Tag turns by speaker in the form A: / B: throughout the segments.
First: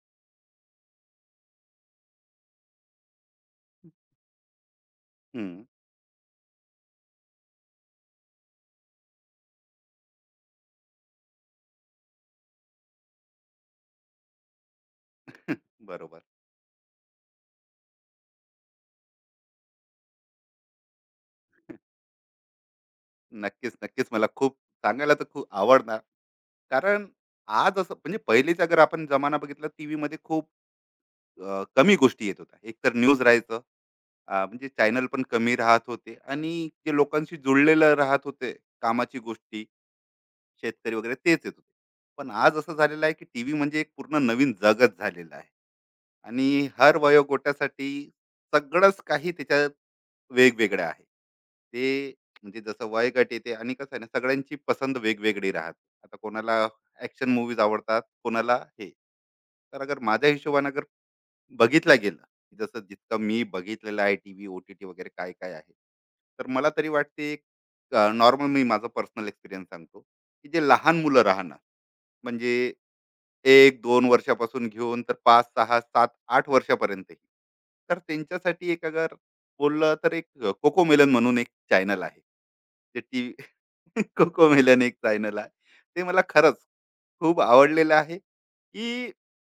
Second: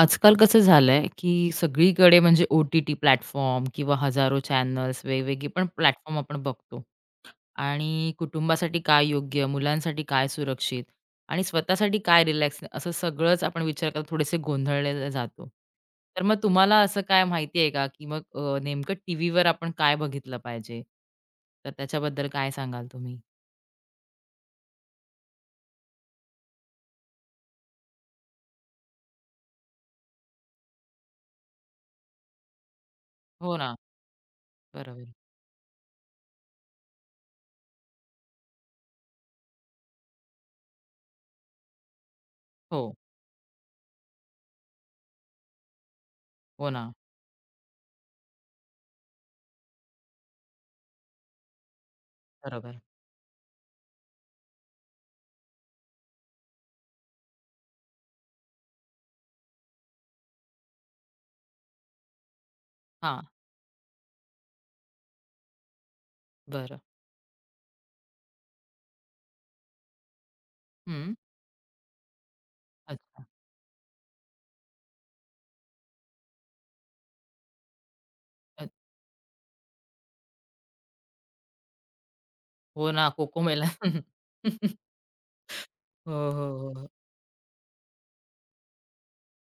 A: आजकाल कसं झालंय, की सगळीकडे म्हणजे ओ-टी-टी प्लॅटफॉर्म किंवा हजारो चॅनल्स वेगवेगळे
B: हं.
A: पण प्लॅटफॉर्म आपण बघतो आणि कुटुंबासाठी काय योग्य, मुलांसाठी काय सुरक्षित आणि स्वतःसाठी काय रिलॅक्स असं सगळंच आपण विचार करत थोडेसे गोंधळलेले जातो. तर
B: बरोबर.
A: मग तुम्हाला असं काय माहिती आहे का, की मग नेमकं टीव्हीवर आपण काय बघितलं पाहिजे? तर त्याच्याबद्दल काय सांगाल तुम्ही?
B: नक्कीच, नक्कीच. मला खूप सांगायला तर खूप आवडणार. कारण आज असं म्हणजे पहिलेचा जर आपण जमाना बघितला, टीव्हीमध्ये खूप कमी गोष्टी येत होत्या. एकतर न्यूज
A: हो
B: राहायचं.
A: ना.
B: म्हणजे
A: बरोबर.
B: चॅनल पण कमी राहत होते, आणि जे लोकांशी जुळलेलं राहत होते कामाची गोष्टी, शेतकरी वगैरे तेच येत होते. पण आज असं
A: हो.
B: झालेलं आहे की टीव्ही म्हणजे एक पूर्ण नवीन जगच झालेलं आहे. आणि
A: हो ना.
B: हर वयोगटासाठी सगळंच काही त्याच्यात वेगवेगळं आहे. ते म्हणजे
A: बरोबर.
B: जसं वयगट येते, आणि कसं आहे ना, सगळ्यांची पसंत वेगवेगळी राहते. आता कोणाला ॲक्शन मूव्हीज आवडतात, कोणाला हे. तर अगर माझ्या हिशोबाने बघितला गेला, जसं जितकं
A: हां.
B: मी बघितलेलं आहे टीव्ही, ओ-टी-टी वगैरे काय-काय आहे. तर मला
A: बरं.
B: तरी वाटते, नॉर्मल मी माझा पर्सनल एक्सपिरियन्स सांगतो, की जे लहान
A: हं.
B: मुलं राहणार म्हणजे
A: अच्छा.
B: 1-2 वर्षापासून घेऊन तर 5, 6, 7, 8 वर्षापर्यंतही. तर त्यांच्यासाठी एक अगर बोललं तर एक कोको मेलन म्हणून एक चॅनल आहे.
A: हो
B: ते
A: ना,
B: टी कोकोमेलन
A: कोकोमेलन.
B: एक चॅनल आहे. ते
A: हो,
B: मला
A: हो,
B: खरंच
A: हो. हो.
B: खूप आवडलेलं आहे, की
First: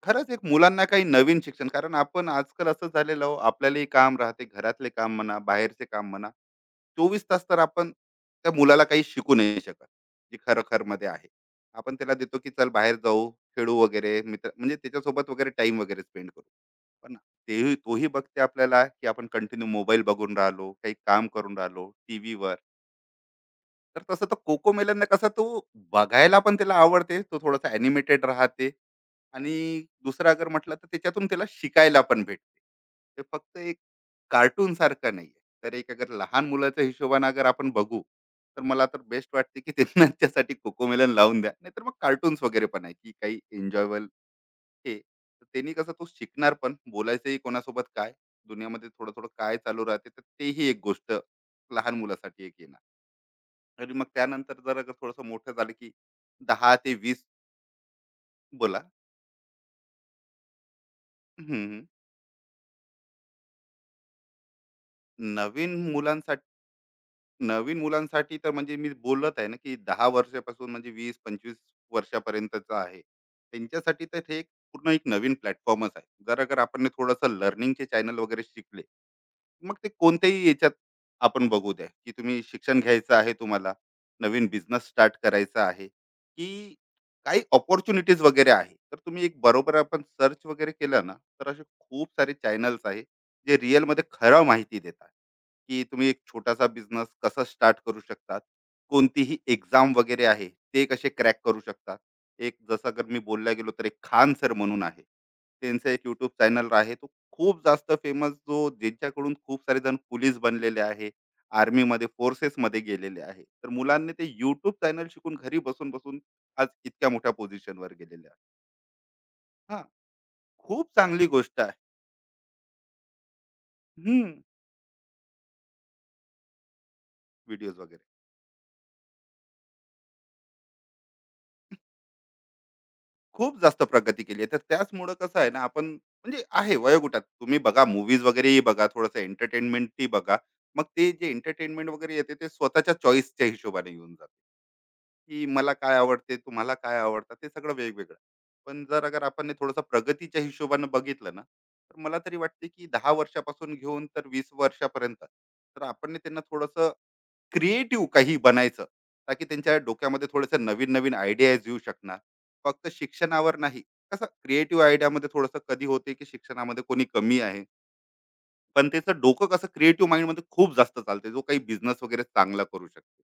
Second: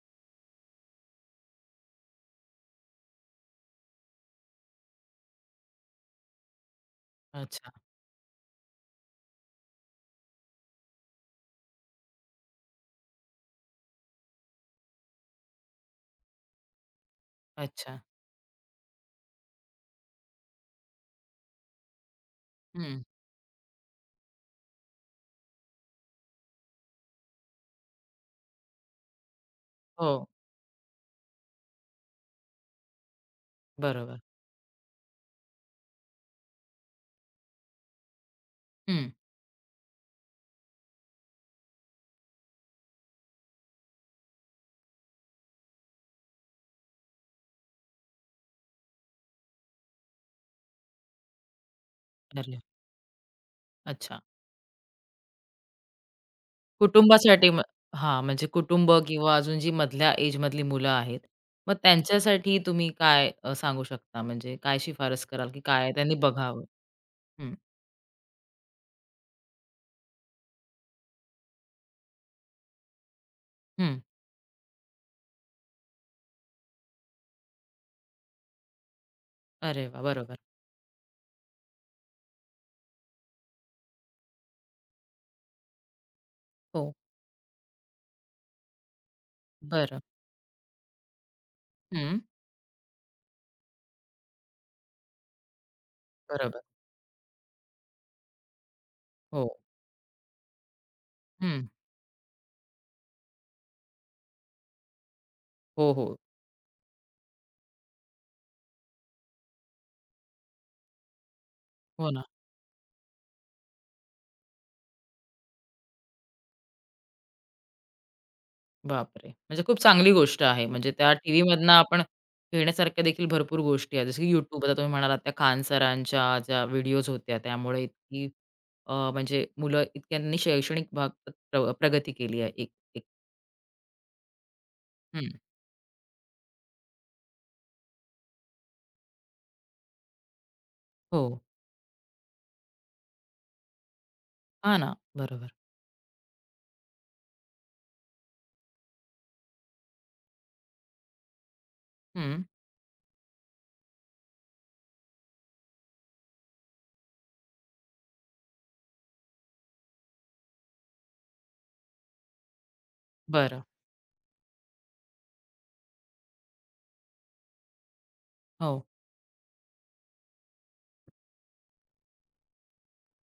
B: खरंच एक मुलांना काही नवीन शिक्षण. कारण आपण आजकाल असं झालेलं आहो, आपल्यालाही काम राहते, घरातले काम म्हणा, बाहेरचे काम म्हणा. 24 तास तर
A: अच्छा,
B: आपण त्या मुलाला काही शिकू नाही शकत, जे खरोखरमध्ये आहे. आपण त्याला देतो की चल बाहेर जाऊ, खेळू वगैरे, मित्र म्हणजे त्याच्यासोबत वगैरे टाइम वगैरे स्पेंड करू. पण तेही,
A: अच्छा.
B: तोही बघते आपल्याला की आपण कंटिन्यू मोबाईल बघून राहिलो, काही काम करून राहिलो टीव्हीवर.
A: हं.
B: तर तसं तर कोको मेलन कसं, तो बघायला पण त्याला आवडते, तो थोडासा अॅनिमेटेड राहते, आणि
A: हो,
B: दुसरा अगर म्हटलं तर त्याच्यातून त्याला शिकायला पण भेटते. ते फक्त एक
A: बरोबर.
B: कार्टून सारखं नाहीये. तर एक अगर लहान मुलाच्या हिशोबाने अगर आपण बघू, तर मला तर
A: हं.
B: बेस्ट वाटते की त्यांना त्यासाठी कोकोमेलन लावून द्या. नाहीतर मग कार्टून्स वगैरे पण आहे की काही एन्जॉयबल हे. तर त्यांनी कसं तो शिकणार पण, बोलायचंही कोणासोबत काय, दुनियामध्ये थोडं-थोडं काय चालू राहते, तर तेही एक गोष्ट लहान मुलासाठी एक
A: अरे,
B: येणार. आणि मग
A: अच्छा.
B: त्यानंतर जर अगर थोडंसं मोठं झालं की 10 ते 20,
A: कुटुंबासाठी मग हां, म्हणजे
B: बोला.
A: कुटुंब किंवा अजून जी मधल्या एजमधली मुलं आहेत, मग
B: हं,
A: त्यांच्यासाठी तुम्ही काय सांगू शकता? म्हणजे काय शिफारस कराल, की
B: नवीन
A: काय त्यांनी
B: मुलांसाठी
A: बघावं? हं,
B: नवीन मुलांसाठी तर म्हणजे मी बोलत आहे ना, की 10 वर्षापासून म्हणजे 20-25 वर्षापर्यंतचं आहे.
A: हं.
B: त्यांच्यासाठी तर हे एक पूर्ण एक नवीन प्लॅटफॉर्मच आहे. जर अगर आपण थोडंसं लर्निंगचे चॅनल वगैरे शिकले, मग
A: अरे
B: ते
A: वाह! बरोबर.
B: कोणत्याही याच्यात आपण बघू द्या, की तुम्ही शिक्षण घ्यायचं आहे तुम्हाला, नवीन बिझनेस स्टार्ट करायचा आहे, की
A: हो,
B: काही अपॉर्च्युनिटीज वगैरे आहे. तर तुम्ही एक बरोबर
A: बरं.
B: आपण सर्च वगैरे केलं ना, तर असे खूप
A: हं,
B: सारे चॅनल्स आहे, जे रिअलमध्ये खरं माहिती देतात, की तुम्ही एक
A: बरोबर.
B: छोटासा बिझनेस कसा स्टार्ट करू शकतात. कोणतीही
A: हो.
B: एक्झाम वगैरे आहे, ते कसे क्रॅक करू
A: हं.
B: शकतात. एक जसं अगर मी बोलला गेलो तर एक खान सर म्हणून आहे. त्यांचा
A: हो,
B: एक
A: हो.
B: यूट्यूब चॅनल आहे, तो खूप जास्त फेमस, जो ज्यांच्याकडून खूप सारे जण पोलीस बनलेले आहे, आर्मीमध्ये,
A: हो ना.
B: फोर्सेसमध्ये गेलेले आहे. तर मुलांनी ते यूट्यूब चॅनल शिकून घरी बसून बसून आज इतक्या मोठ्या पोझिशनवर गेलेले आहे.
A: बापरे! म्हणजे खूप
B: हा,
A: चांगली गोष्ट आहे.
B: खूप
A: म्हणजे त्या
B: चांगली गोष्ट
A: टीव्हीमधनं
B: आहे.
A: आपण घेण्यासारख्या देखील भरपूर गोष्टी आहेत. जसं की
B: हम्म.
A: YouTube आता तुम्ही म्हणालात त्या खान सरांच्या ज्या व्हिडिओज होत्या
B: व्हिडिओज
A: त्यामुळे
B: वगैरे
A: इतकी म्हणजे मुलं इतक्यांनी शैक्षणिक भाग प्रगती केली आहे एक एक.
B: खूप जास्त प्रगती केली आहे. तर त्याचमुळं
A: हं.
B: कसं आहे ना, आपण म्हणजे आहे वयोगटात, तुम्ही बघा मूवीज वगैरेही बघा, थोडंसं एंटरटेनमेंटही बघा. मग ते
A: हो.
B: जे एंटरटेनमेंट वगैरे येते, ते स्वतःच्या चॉईसच्या हिशोबाने येऊन जातं,
A: हां ना.
B: की
A: बरोबर.
B: मला काय आवडते, तुम्हाला काय आवडतं, ते सगळं वेगवेगळं. पण जर अगर आपण हे थोडंसं प्रगतीच्या हिशोबानं बघितलं ना, तर मला तरी
A: हं.
B: वाटते की 10 वर्षापासून घेऊन तर 20 वर्षापर्यंत, तर आपण ना त्यांना थोडंसं क्रिएटिव्ह काही बनायचं, ताकी त्यांच्या डोक्यामध्ये थोडंसं नवीन-नवीन आयडियाज येऊ शकणार. फक्त शिक्षणावर
A: बरं.
B: नाही, कसं क्रिएटिव्ह आयडियामध्ये थोडंसं कधी होते की शिक्षणामध्ये कोणी कमी आहे,
A: हो.
B: पण त्याचं डोकं कसं क्रिएटिव्ह माइंडमध्ये खूप जास्त चालते, जो काही बिझनेस वगैरे चांगला करू शकते.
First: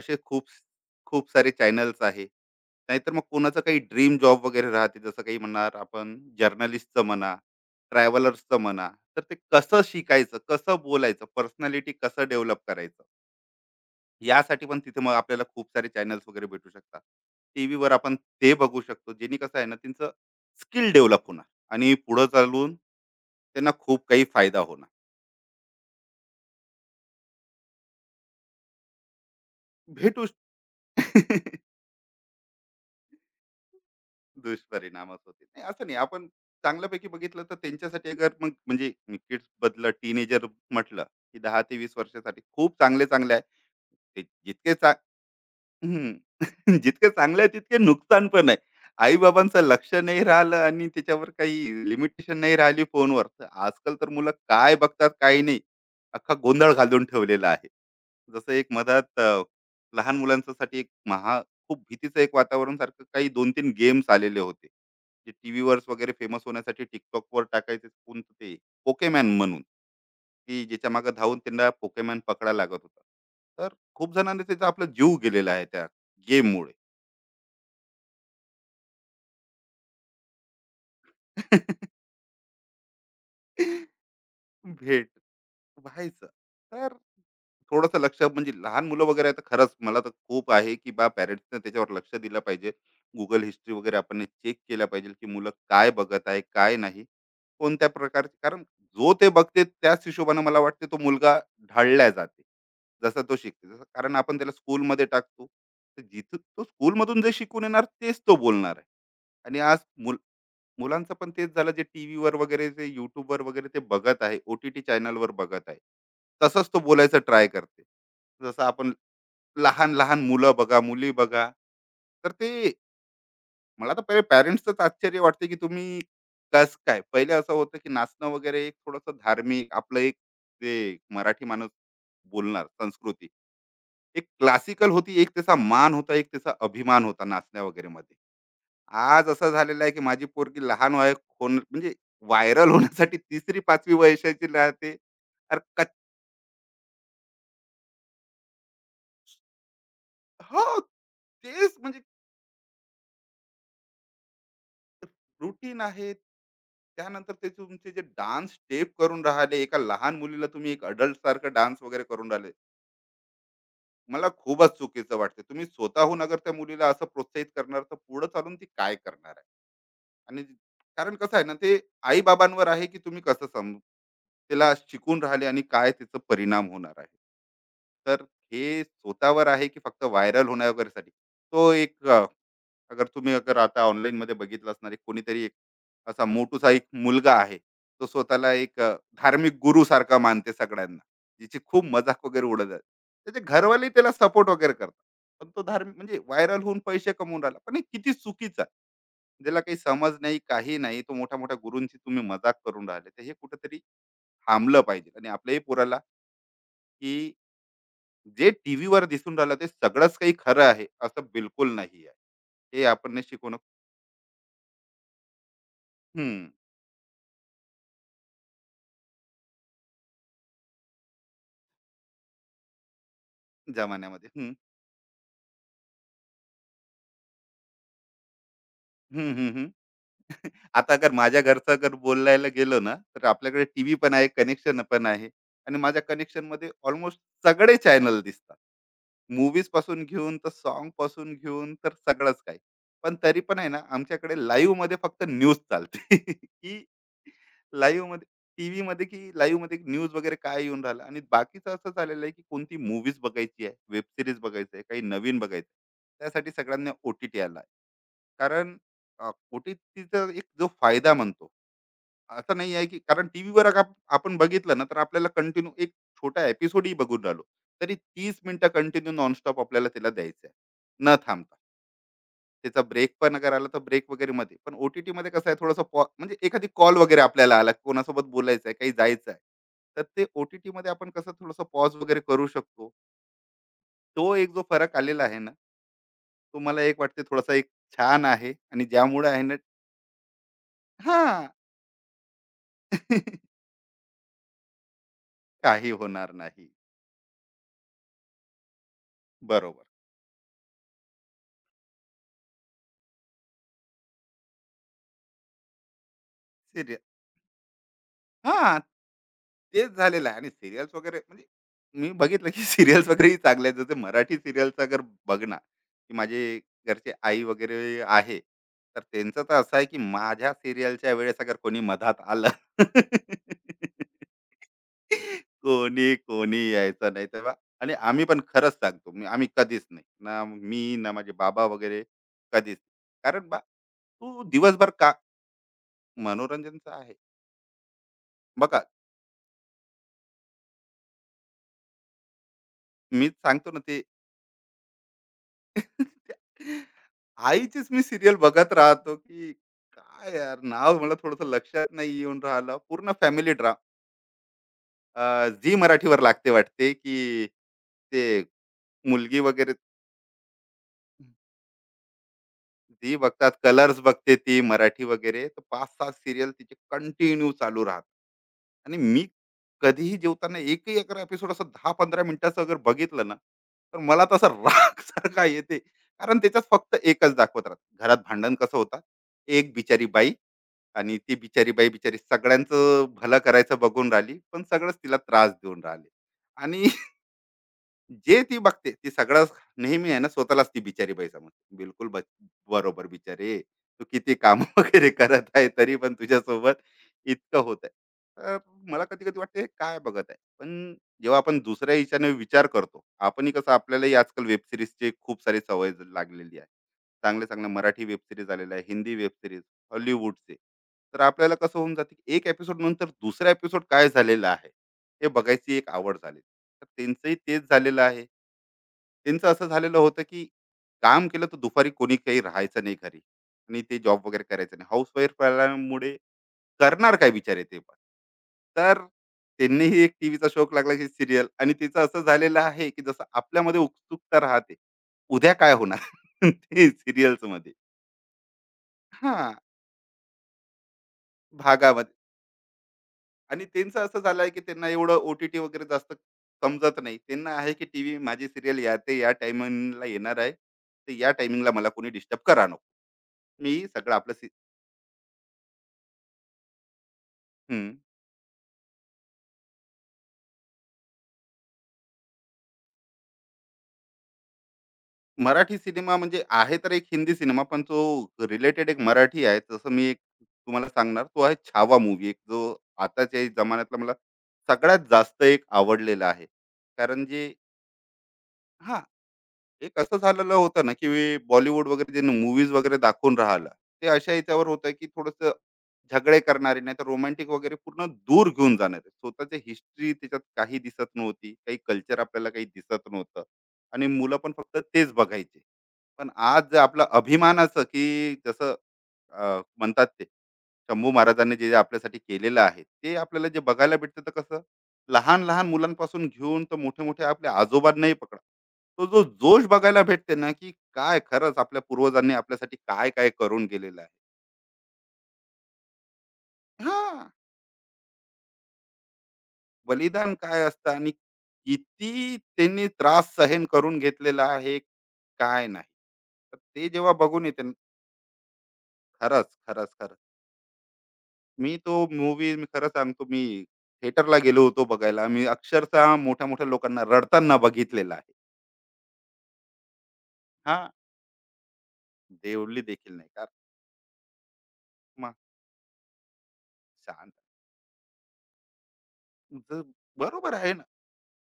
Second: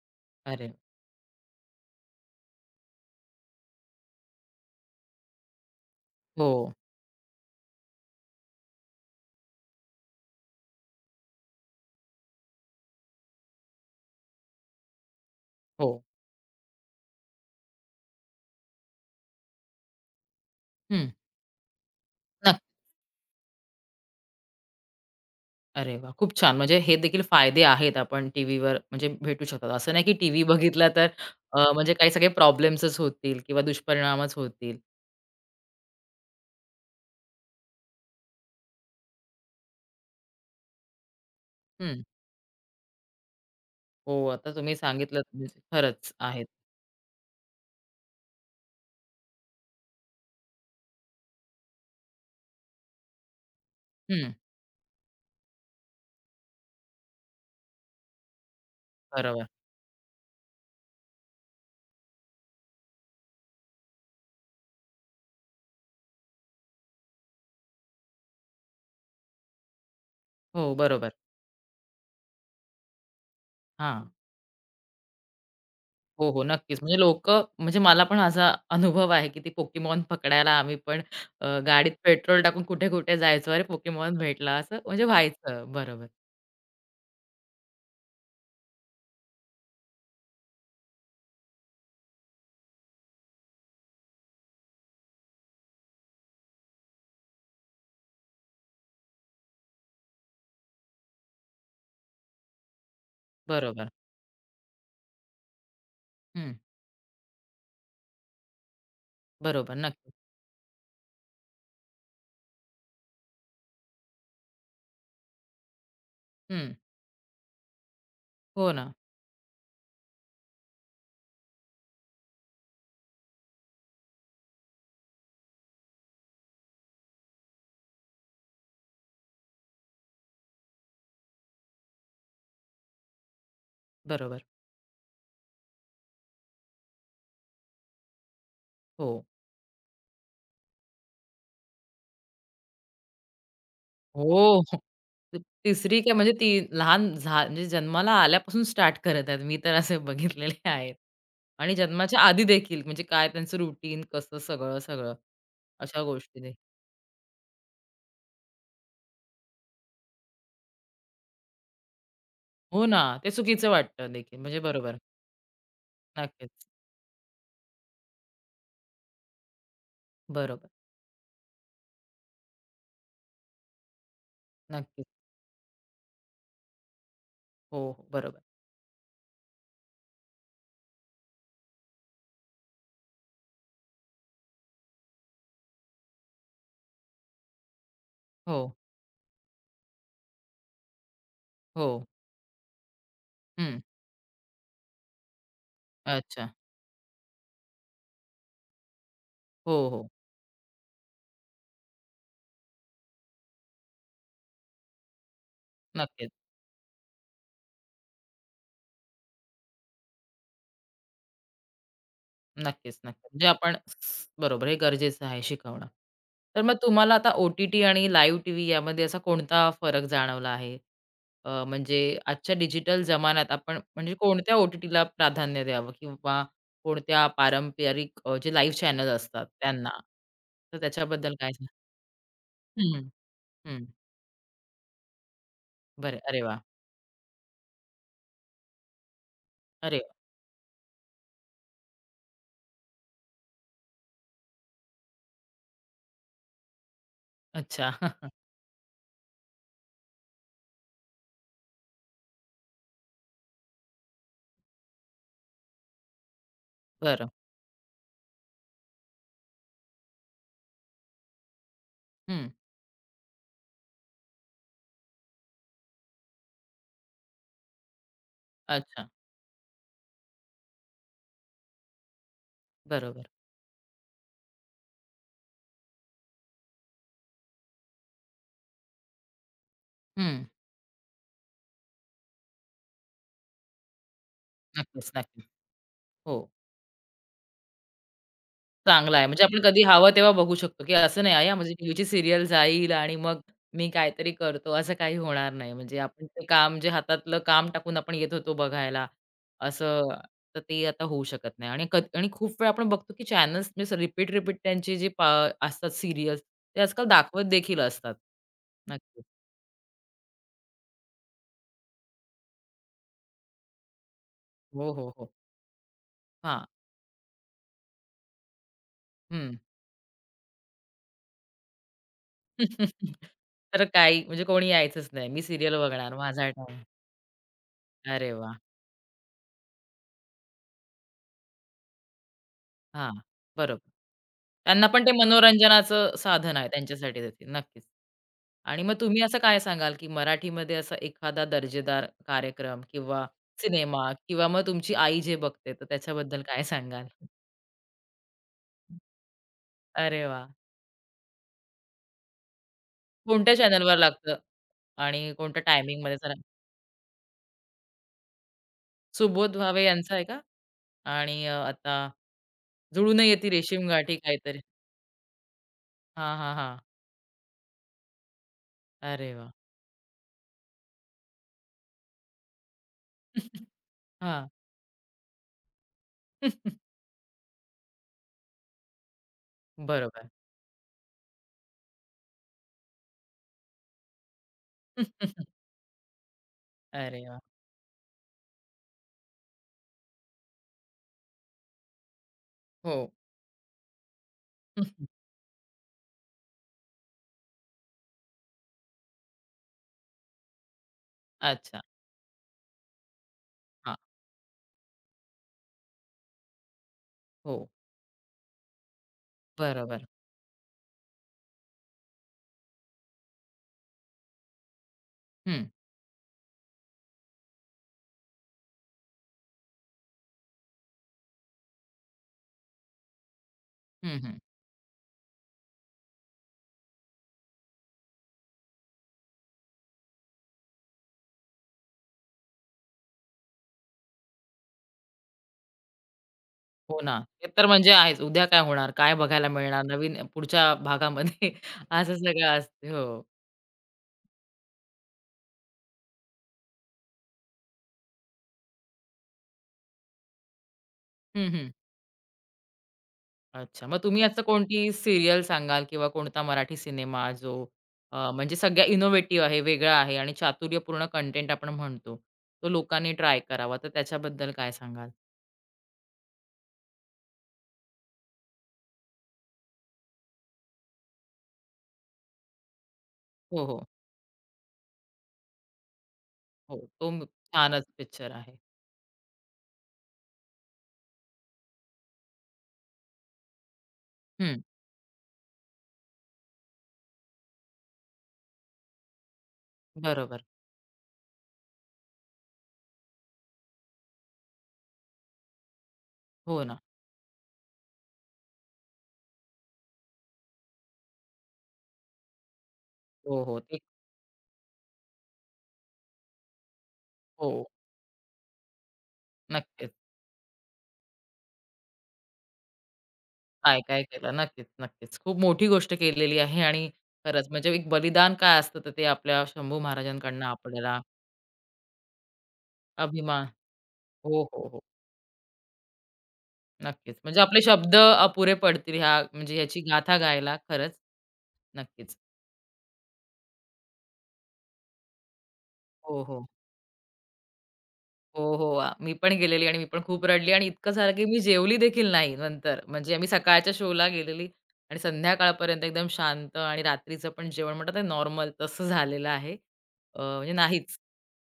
B: असे खूप
A: अरे
B: खूप सारे चॅनल्स आहे. नाहीतर मग कोणाचं काही ड्रीम जॉब वगैरे राहते, जसं काही म्हणणार आपण
A: हो,
B: जर्नलिस्टचं म्हणा, ट्रॅव्हलर्सचं म्हणा. तर ते कसं शिकायचं, कसं बोलायचं, पर्सनॅलिटी कसं डेव्हलप करायचं, यासाठी पण तिथे मग आपल्याला खूप सारे
A: हो.
B: चॅनल्स वगैरे भेटू शकतात. टीव्हीवर आपण ते बघू शकतो, जेणे कसं आहे ना त्यांचं स्किल
A: हं.
B: डेव्हलप होणार, आणि पुढं
A: नक्क
B: चालून त्यांना खूप काही फायदा होणार.
A: अरे वाह! खूप छान. म्हणजे हे देखील फायदे आहेत आपण टीव्हीवर म्हणजे भेटू शकतात. असं नाही की
B: भेटू.
A: टीव्ही बघितला तर म्हणजे काही सगळे प्रॉब्लेम्सच होतील किंवा दुष्परिणामच होतील.
B: दुष्परिणामच होते. नाही, असं नाही. आपण चांगल्यापैकी बघितलं तर त्यांच्यासाठी, अगर मग म्हणजे किड्स बदलं टीनेजर म्हटलं, की 10 ते 20
A: हं.
B: वर्षासाठी खूप चांगले-चांगले आहे. ते
A: हो, आता
B: जितके
A: तुम्ही
B: चा
A: सांगितलंत म्हणजे खरंच
B: हं.
A: आहेत.
B: जितके चांगले आहे तितके नुकसान पण आहे. आई-बाबांचं लक्ष नाही राहिलं, आणि त्याच्यावर काही लिमिटेशन नाही राहिली फोनवर, तर आजकाल तर मुलं
A: हं.
B: काय बघतात, काय नाही, अख्खा गोंधळ घालून ठेवलेला आहे. जसं एक मधात,
A: बरोबर.
B: लहान मुलांसाठी एक महा खूप भीतीचं एक वातावरण सारखं काही 2-3 गेम्स आलेले होते. जे टीव्हीवर वगैरे फेमस होण्यासाठी TikTokवर टाकायचे, कोणतं ते पोकेमॉन म्हणून, की
A: हो,
B: ज्याच्या मागे
A: बरोबर.
B: धावून त्यांना पोकेमॉन पकडायला लागत होता. तर
A: हां.
B: खूप जणांनी त्याचा आपला जीव गेलेला आहे त्या
A: हो, हो.
B: गेममुळे.
A: नक्कीच. म्हणजे लोकं म्हणजे मला पण असा अनुभव आहे, की ते पोकेमॉन पकडायला आम्ही पण गाडीत पेट्रोल टाकून कुठे-कुठे जायचो. अरे, पोकेमॉन भेटला असं म्हणजे
B: भेट
A: व्हायचं. बरोबर,
B: व्हायचं. तर थोडंसं लक्ष म्हणजे लहान मुलं वगैरे आहे, तर खरंच मला तर खूप आहे की पॅरेंट्सने त्याच्यावर लक्ष दिलं पाहिजे. गुगल हिस्ट्री वगैरे आपण चेक केलं पाहिजे की मुलं काय बघत आहे काय नाही, कोणत्या प्रकारचे. कारण जो ते बघते त्याच हिशोबाने मला वाटते तो मुलगा ढाळला जाते, जसं तो शिकते. जसं
A: बरोबर.
B: कारण आपण त्याला स्कूलमध्ये टाकतो, तर जिथं
A: हं.
B: तो स्कूलमधून जे शिकून येणार तेच तो बोलणार आहे. आणि
A: बरोबर.
B: आज
A: नक्कीच.
B: मुल मुलांचं पण तेच झालं, जे टी व्हीवर वगैरे, जे युट्यूबवर वगैरे ते बघत आहे, ओ टी टी चॅनलवर बघत आहे, तसंच
A: हं.
B: तो बोलायचं ट्राय करते. जसं
A: हो ना.
B: आपण लहान लहान मुलं बघा, मुली बघा, तर ते, मला तर पहिले पॅरेंट्सच आश्चर्य वाटते की तुम्ही कस काय. पहिले असं होतं की नाचणं वगैरे एक थोडंसं धार्मिक आपलं एक, जे मराठी माणूस बोलणार संस्कृती, एक
A: बरोबर.
B: क्लासिकल होती, एक त्याचा मान होता, एक त्याचा अभिमान होता नाचण्या वगैरे मध्ये.
A: हो.
B: आज असं झालेलं आहे की माझी पोरगी, लहान वय, म्हणजे व्हायरल होण्यासाठी तिसरी पाचवी वयशाची
A: हो.
B: राहते. अरे,
A: तिसरी काय म्हणजे ती लहान म्हणजे जन्माला आल्यापासून स्टार्ट करत आहेत. मी तर असे बघितलेले
B: हो,
A: आहेत. आणि
B: तेच म्हणजे
A: जन्माच्या आधी देखील म्हणजे काय त्यांचं रुटीन कसं सगळं, सगळं
B: रुटीन
A: अशा
B: आहे.
A: गोष्टी देखील.
B: त्यानंतर ते तुमचे जे डान्स स्टेप करून राहिले, एका लहान मुलीला तुम्ही एक अडल्ट सारखं डान्स वगैरे करून राहिले.
A: हो ना, ते चुकीचं वाटतं
B: मला
A: देखील म्हणजे
B: खूपच
A: बरोबर.
B: चुकीचं वाटते. तुम्ही स्वतःहून अगर त्या
A: नक्कीच.
B: मुलीला असं प्रोत्साहित करणार, तर पुढे चालून ती काय करणार आहे. आणि
A: बरोबर.
B: कारण कसं आहे ना, ते आई बाबांवर आहे की तुम्ही कसं समजू तिला
A: नक्कीच.
B: शिकून राहिले आणि काय तिचा परिणाम होणार आहे.
A: हो, हो.
B: तर
A: बरोबर.
B: हे स्वतःवर आहे, की फक्त व्हायरल होण्या वगैरेसाठी, तो एक, अगर तुम्ही अगर आता ऑनलाईनमध्ये बघितलं असणार, एक कोणीतरी, एक असा मोठूसा एक मुलगा आहे, तो स्वतःला
A: हो,
B: एक धार्मिक गुरूसारखा मानते सगळ्यांना. जिची खूप
A: हो.
B: मजाक वगैरे उडत आहे. त्याचे
A: हं.
B: घरवालेही त्याला सपोर्ट वगैरे करतात. पण तो धार्मिक म्हणजे
A: अच्छा.
B: व्हायरल होऊन पैसे कमवून राहिला. पण हे किती चुकीचं आहे. ज्याला काही
A: हो, हो.
B: समज नाही, काही नाही. तो मोठ्या-मोठ्या गुरूंची तुम्ही मजाक करून राहिले. तर हे कुठेतरी थांबलं पाहिजे, आणि आपल्याही पोराला,
A: नक्कीच.
B: की जे टीव्हीवर दिसून राहिलं ते सगळंच काही खरं आहे, असं बिलकुल नाही आहे. हे
A: नक्कीच,
B: आपण नाही
A: नक्कीच. म्हणजे
B: शिकवणं.
A: आपण बरोबर हे गरजेचं आहे शिकवणं.
B: हं.
A: तर मग तुम्हाला आता ओ-टी-टी आणि लाईव्ह टीव्ही यामध्ये असा कोणता फरक जाणवला आहे? म्हणजे आजच्या डिजिटल जमान्यात आपण म्हणजे
B: जमान्यामध्ये. हं.
A: कोणत्या ओ-टी-टीला प्राधान्य द्यावं किंवा कोणत्या पारंपरिक जे लाईव्ह चॅनल
B: हं,
A: असतात
B: हं, हं.
A: त्यांना? तर
B: आता अगर
A: त्याच्याबद्दल
B: माझ्या
A: काय सांग.
B: घरचं जर बोलायला गेलो ना,
A: हं,
B: तर आपल्याकडे
A: हं.
B: टीव्ही पण आहे, कनेक्शन पण आहे. आणि माझ्या
A: बरं. अरे वाह!
B: कनेक्शनमध्ये ऑलमोस्ट सगळे चॅनल दिसतात.
A: अरे
B: मूव्हीजपासून
A: वाह!
B: घेऊन तर सॉन्गपासून घेऊन तर सगळंच काही. पण तरी पण आहे ना, आमच्याकडे लाईव्हमध्ये फक्त न्यूज चालते, की
A: अच्छा.
B: लाईव्हमध्ये टीव्हीमध्ये की लाईव्हमध्ये न्यूज वगैरे काय येऊन राहिलं, आणि बाकीचं असं झालेलं आहे, की कोणती मूव्हीज बघायची आहे, वेब सीरीज बघायचं आहे, काही नवीन बघायचं आहे. त्यासाठी सगळ्यांना
A: बरं.
B: ओ-टी-टी आला. कारण ओटीटीचा एक जो फायदा म्हणतो,
A: हं.
B: असं नाही आहे की, कारण टीव्हीवर आपण बघितलं ना, तर आपल्याला कंटिन्यू एक छोटा एपिसोडही बघून राहिलो, तरी 30 मिनिटं
A: अच्छा.
B: कंटिन्यू नॉनस्टॉप आपल्याला त्याला द्यायचं आहे, न थांबता. त्याचा ब्रेक
A: बरोबर.
B: पण अगर आला तर ब्रेक वगैरेमध्ये. पण ओ-टी-टीमध्ये कसं आहे, थोडंसं म्हणजे एखादी कॉल वगैरे आपल्याला आला, कोणासोबत बोलायचं आहे, काही जायचं आहे. तर ते
A: हं.
B: ओ टी आपण कसं थोडंसं पॉज वगैरे करू शकतो. तो एक जो फरक
A: नक्कीच,
B: आलेला आहे
A: नक्कीच.
B: ना,
A: हो.
B: तो मला एक वाटते थोडासा एक छान आहे, आणि
A: चांगला आहे.
B: ज्यामुळे आहे
A: म्हणजे
B: ना.
A: आपण कधी हवं तेव्हा बघू शकतो, की असं नाही
B: हां.
A: आहे म्हणजे टीव्हीची सीरियल जाईल आणि मग मी काहीतरी करतो, असं काही होणार नाही.
B: काही
A: म्हणजे आपण
B: होणार
A: ते
B: नाही.
A: काम जे हातातलं काम टाकून आपण येत होतो बघायला,
B: बरोबर.
A: असं तर ते आता होऊ शकत नाही. आणि खूप वेळा आपण बघतो, की चॅनल्स म्हणजे रिपीट, रिपीट त्यांची जी असतात सीरियल्स, ते
B: सिरियल.
A: आजकाल दाखवत देखील असतात.
B: हा,
A: नक्कीच.
B: तेच झालेलं आहे. आणि सिरियल्स वगैरे म्हणजे मी बघितलं की सिरियल्स वगैरेही चांगले आहेत, जसे मराठी सिरियलचं
A: हो,
B: अगर
A: हो, हो.
B: बघणार, की माझे
A: हां.
B: घरचे आई वगैरे आहे. तर त्यांचं तर
A: हं.
B: असं आहे की माझ्या सिरियलच्या वेळेस अगर कोणी मधात आलं,
A: तर काही म्हणजे कोणी यायचंच नाही. मी सीरियल बघणार
B: कोणी
A: माझा
B: कोणी
A: टाईम.
B: यायचं नाही तेव्हा. आणि आम्ही
A: अरे
B: पण
A: वाह!
B: खरंच सांगतो, मी आम्ही कधीच नाही, ना मी ना माझे बाबा वगैरे कधीच.
A: हां,
B: कारण बा
A: बरोबर.
B: तू
A: त्यांना
B: दिवसभर
A: पण ते
B: का.
A: मनोरंजनाचं साधन आहे
B: मनोरंजनचं आहे.
A: त्यांच्यासाठी देखील. नक्कीच. आणि
B: बघा,
A: मग तुम्ही असं काय सांगाल, की मराठीमध्ये असा एखादा दर्जेदार कार्यक्रम किंवा
B: मीच सांगतो ना ते.
A: सिनेमा किंवा मग तुमची आई जे बघते, तर त्याच्याबद्दल काय सांगाल?
B: आईचीच मी सीरियल बघत राहतो, की
A: अरे
B: काय
A: वाह!
B: यार नाव मला थोडंसं लक्षात नाही येऊन राहिलं. पूर्ण फॅमिली
A: कोणत्या चॅनलवर लागतं आणि कोणत्या
B: झी
A: टायमिंगमध्ये
B: मराठीवर
A: जरा?
B: लागते वाटते, की ते मुलगी
A: सुबोध
B: वगैरे
A: भावे यांचा आहे का? आणि आता
B: जी
A: जुळून येती
B: बघतात,
A: रेशीम
B: कलर्स
A: गाठी
B: बघते
A: काहीतरी.
B: ती मराठी वगैरे. तर पाच सात
A: हां,
B: सिरियल
A: हां,
B: तिचे
A: हां.
B: कंटिन्यू चालू राहतात, आणि मी
A: अरे वा.
B: कधीही जेवताना एकही अगर एपिसोड असं 10-15 मिनिटाचं अगर बघितलं ना, तर मला
A: हां.
B: तसा राग सारखा येते. कारण त्याच्यात फक्त एकच दाखवत राहत, घरात भांडण कसं होतात, एक बिचारी
A: बरोबर.
B: बाई. आणि ती बिचारी बाई, बिचारी सगळ्यांचं भलं करायचं बघून राहिली, पण सगळंच तिला त्रास देऊन राहिले. आणि
A: अरे वाह!
B: जे ती बघते ती सगळं, नेहमी आहे ना, स्वतःलाच ती बिचारी बाई समजते. बिलकुल बरोबर
A: हो.
B: बिचारे. तू किती कामं
A: हम्म.
B: वगैरे करत आहे, तरी पण तुझ्यासोबत इतकं होत आहे. तर मला कधी-कधी वाटते हे काय बघत आहे? पण जेव्हा आपण
A: अच्छा.
B: दुसऱ्या हिच्याने विचार करतो, आपणही कसं,
A: हां.
B: आपल्यालाही आजकाल वेब सीरीजची खूप सारी सवय लागलेली आहे.
A: हो.
B: चांगल्या-चांगल्या मराठी वेब सीरीज आलेल्या आहे, हिंदी वेब सीरीज,
A: बरोबर.
B: हॉलिवूडचे. तर आपल्याला कसं होऊन जाते, की एक एपिसोड नंतर दुसरा एपिसोड काय झालेला आहे, हे
A: हं.
B: बघायची एक आवड झाली. तर त्यांचंही तेच झालेलं आहे. त्यांचं असं झालेलं होतं, की काम केलं तर दुपारी कोणी काही राहायचं नाही घरी, आणि ते
A: हं,
B: जॉब
A: हं.
B: वगैरे करायचं नाही. हाउसवाईफ आल्यामुळे करणार काय बिचारे ते पण. तर त्यांनीही एक टीव्हीचा शौक लागला, की सीरियल. आणि तिचं असं झालेलं आहे, की जसं आपल्यामध्ये उत्सुकता राहते, उद्या काय होणार, ते
A: हो ना. ते तर
B: सीरियल्समध्ये.
A: म्हणजे आहेच. उद्या काय होणार? काय बघायला
B: हां,
A: मिळणार? नवीन पुढच्या भागामध्ये. असं
B: भागामध्ये.
A: सगळं असते. हो.
B: आणि त्यांचं असं झालंय की त्यांना एवढं ओ-टी-टी वगैरे जास्त समजत नाही. त्यांना आहे की टीव्ही माझी सीरियल, या ते या टायमिंगला येणार आहे. तर या
A: हं, हं.
B: टायमिंगला मला कोणी डिस्टर्ब करा नको. मी
A: अच्छा. मग
B: सगळं
A: तुम्ही
B: आपलं
A: असं कोणती सीरियल सांगाल किंवा कोणता मराठी सिनेमा जो
B: हं.
A: म्हणजे सगळ्या इनोव्हेटिव्ह आहे, वेगळा आहे आणि चातुर्यपूर्ण कंटेंट आपण म्हणतो, तो लोकांनी ट्राय करावा. तर त्याच्याबद्दल काय सांगाल?
B: मराठी सिनेमा म्हणजे आहे तर एक हिंदी सिनेमा, पण तो रिलेटेड एक मराठी आहे. जसं मी एक तुम्हाला सांगणार, तो आहे छावा मूव्ही, एक जो आताच्या
A: हो, हो.
B: जमान्यातला मला सगळ्यात जास्त एक आवडलेला आहे.
A: हो. तो
B: कारण जे,
A: छानच पिक्चर आहे.
B: हां, एक असं झालेलं होतं ना, की बॉलिवूड वगैरे जे मूवीज वगैरे दाखवून राहिला, ते अशा
A: हं.
B: याच्यावर होतं, की थोड़स झगडे करणारे, नाहीतर रोमॅन्टिक वगैरे पूर्ण दूर घेऊन जाणारे. स्वतःची हिस्ट्री त्याच्यात
A: बरोबर.
B: काही दिसत नव्हती. काही कल्चर आपल्याला काही दिसत नव्हतं, आणि मुलं पण फक्त तेच बघायचे. पण
A: हो
B: आज
A: ना.
B: आपला अभिमानाचं, की जसं म्हणतात ते, शंभू महाराजांनी जे आपल्यासाठी केलेलं आहे, ते
A: हो,
B: आपल्याला
A: हो.
B: जे
A: ते
B: बघायला भेटतं, तर कसं लहान लहान मुलांपासून घेऊन तर मोठे मोठे
A: हो.
B: आपल्या आजोबांनाही पकडा. तो जो जोश
A: नक्कीच.
B: बघायला भेटते ना, की काय खरंच आपल्या पूर्वजांनी आपल्यासाठी काय काय करून गेलेलं
A: काय-काय
B: आहे.
A: केलं. नक्कीच, नक्कीच. खूप मोठी गोष्ट केलेली आहे आणि
B: हा,
A: खरंच म्हणजे एक बलिदान काय असतं, तर ते आपल्या शंभू
B: बलिदान
A: महाराजांकडनं
B: काय असतं,
A: आपल्याला
B: आणि किती त्यांनी त्रास
A: अभिमान.
B: सहन करून
A: हो,
B: घेतलेला
A: हो,
B: आहे,
A: हो.
B: काय नाही. तर ते जेव्हा
A: नक्कीच. म्हणजे
B: बघून
A: आपले
B: येते ना,
A: शब्द अपुरे पडतील ह्या
B: खरंच,
A: म्हणजे ह्याची
B: खरंच,
A: गाथा
B: खरंच.
A: गायला खरंच.
B: मी तो
A: नक्कीच.
B: मूव्ही, मी खरं सांगतो, मी थिएटरला गेलो होतो बघायला. मी अक्षरशः
A: हो, हो.
B: मोठ्या-मोठ्या लोकांना रडताना बघितलेलं आहे.
A: हो, हो. मी पण गेलेली आणि मी पण खूप रडली आणि
B: हां,
A: इतकं झालं, की मी जेवली देखील नाही नंतर.
B: देवली
A: म्हणजे
B: देखील
A: आम्ही
B: नाही. कारण
A: सकाळच्या शोला गेलेली आणि
B: मग
A: संध्याकाळपर्यंत एकदम शांत आणि रात्रीचं
B: शांत.
A: पण जेवण म्हणतात नॉर्मल तसं झालेलं आहे.
B: ज-
A: म्हणजे
B: बरोबर आहे.
A: नाहीच.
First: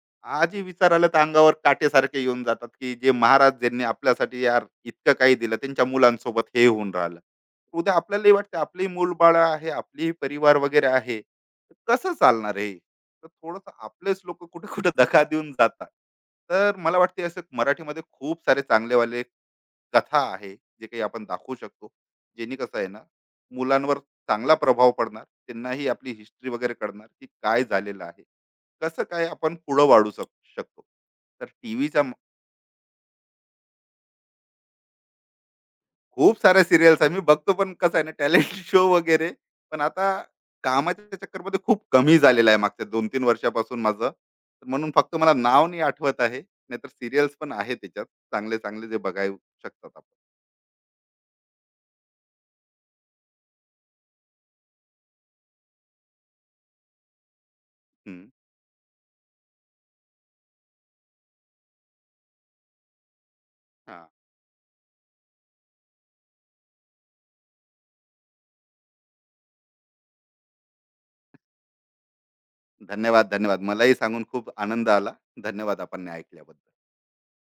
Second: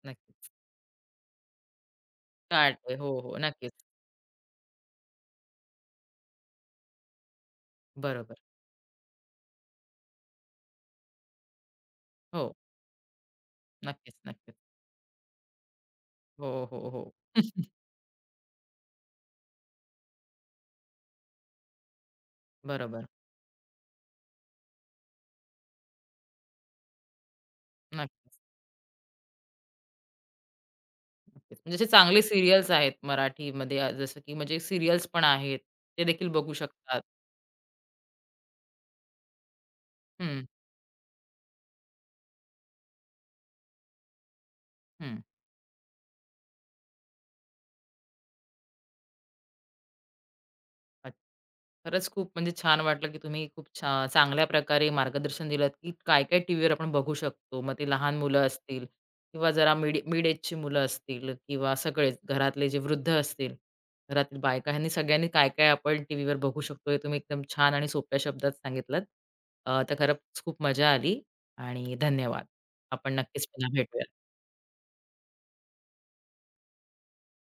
A: नक्कीच.
B: आजही विचारायला तर अंगावर काटेसारखे येऊन जातात,
A: स्टार्ट
B: की
A: आहे.
B: जे
A: हो, हो.
B: महाराज,
A: नक्कीच.
B: ज्यांनी आपल्यासाठी यार इतकं काही दिलं, त्यांच्या मुलांसोबत हे होऊन राहिलं. उद्या आपल्यालाही
A: बरोबर.
B: वाटतं आपली मूल बाळ आहे, आपलीही परिवार वगैरे आहे, तर कसं
A: हो.
B: चालणार हे. तर थोडस
A: नक्कीच,
B: आपलेच लोक
A: नक्कीच.
B: कुठे कुठे दखा देऊन जातात.
A: हो,
B: तर
A: हो,
B: मला
A: हो.
B: वाटते असं मराठीमध्ये खूप सारे चांगलेवाले कथा आहे, जे काही आपण दाखवू शकतो, जेणे कसं आहे ना,
A: बरोबर.
B: मुलांवर चांगला प्रभाव पडणार, त्यांनाही आपली हिस्ट्री वगैरे कळणार की काय झालेलं आहे,
A: नक्कीच,
B: कसं काय आपण पुढं वाढू शकतो. तर
A: नक्कीच. म्हणजे असे
B: टीव्हीचा
A: चांगले सीरियल्स आहेत मराठीमध्ये जसं की म्हणजे सीरियल्स पण आहेत. ते देखील
B: खूप
A: बघू
B: साऱ्या
A: शकतात.
B: सिरियल्स आहे, मी बघतो, पण कसं आहे ना, टॅलेंट शो वगैरे पण आता
A: हं,
B: कामाच्या चक्करमध्ये खूप कमी झालेलं आहे मागच्या 2-3 वर्षापासून माझं तर, म्हणून फक्त
A: हं.
B: मला नाव नाही आठवत आहे. नाहीतर सिरियल्स पण आहे त्याच्यात चांगले चांगले जे बघायला शकतात आपण.
A: अच्छा. खरंच खूप म्हणजे छान वाटलं, की तुम्ही खूप चांगल्या प्रकारे मार्गदर्शन दिलत, की काय-काय टीव्हीवर आपण बघू शकतो. मग ते लहान
B: हम्म.
A: मुलं असतील किंवा जरा मिड मिड एजची मुलं असतील किंवा सगळेच घरातले जे वृद्ध असतील,
B: हा,
A: घरातील बायका ह्यांनी सगळ्यांनी काय-काय आपण टीव्हीवर बघू शकतो हे तुम्ही एकदम छान आणि सोप्या शब्दात सांगितलत. तर खरंच खूप मजा आली आणि धन्यवाद. आपण
B: धन्यवाद,
A: नक्कीच
B: धन्यवाद,
A: पुन्हा
B: मलाही
A: भेटूया.
B: सांगून खूप आनंद आला. धन्यवाद आपण ऐकल्याबद्दल.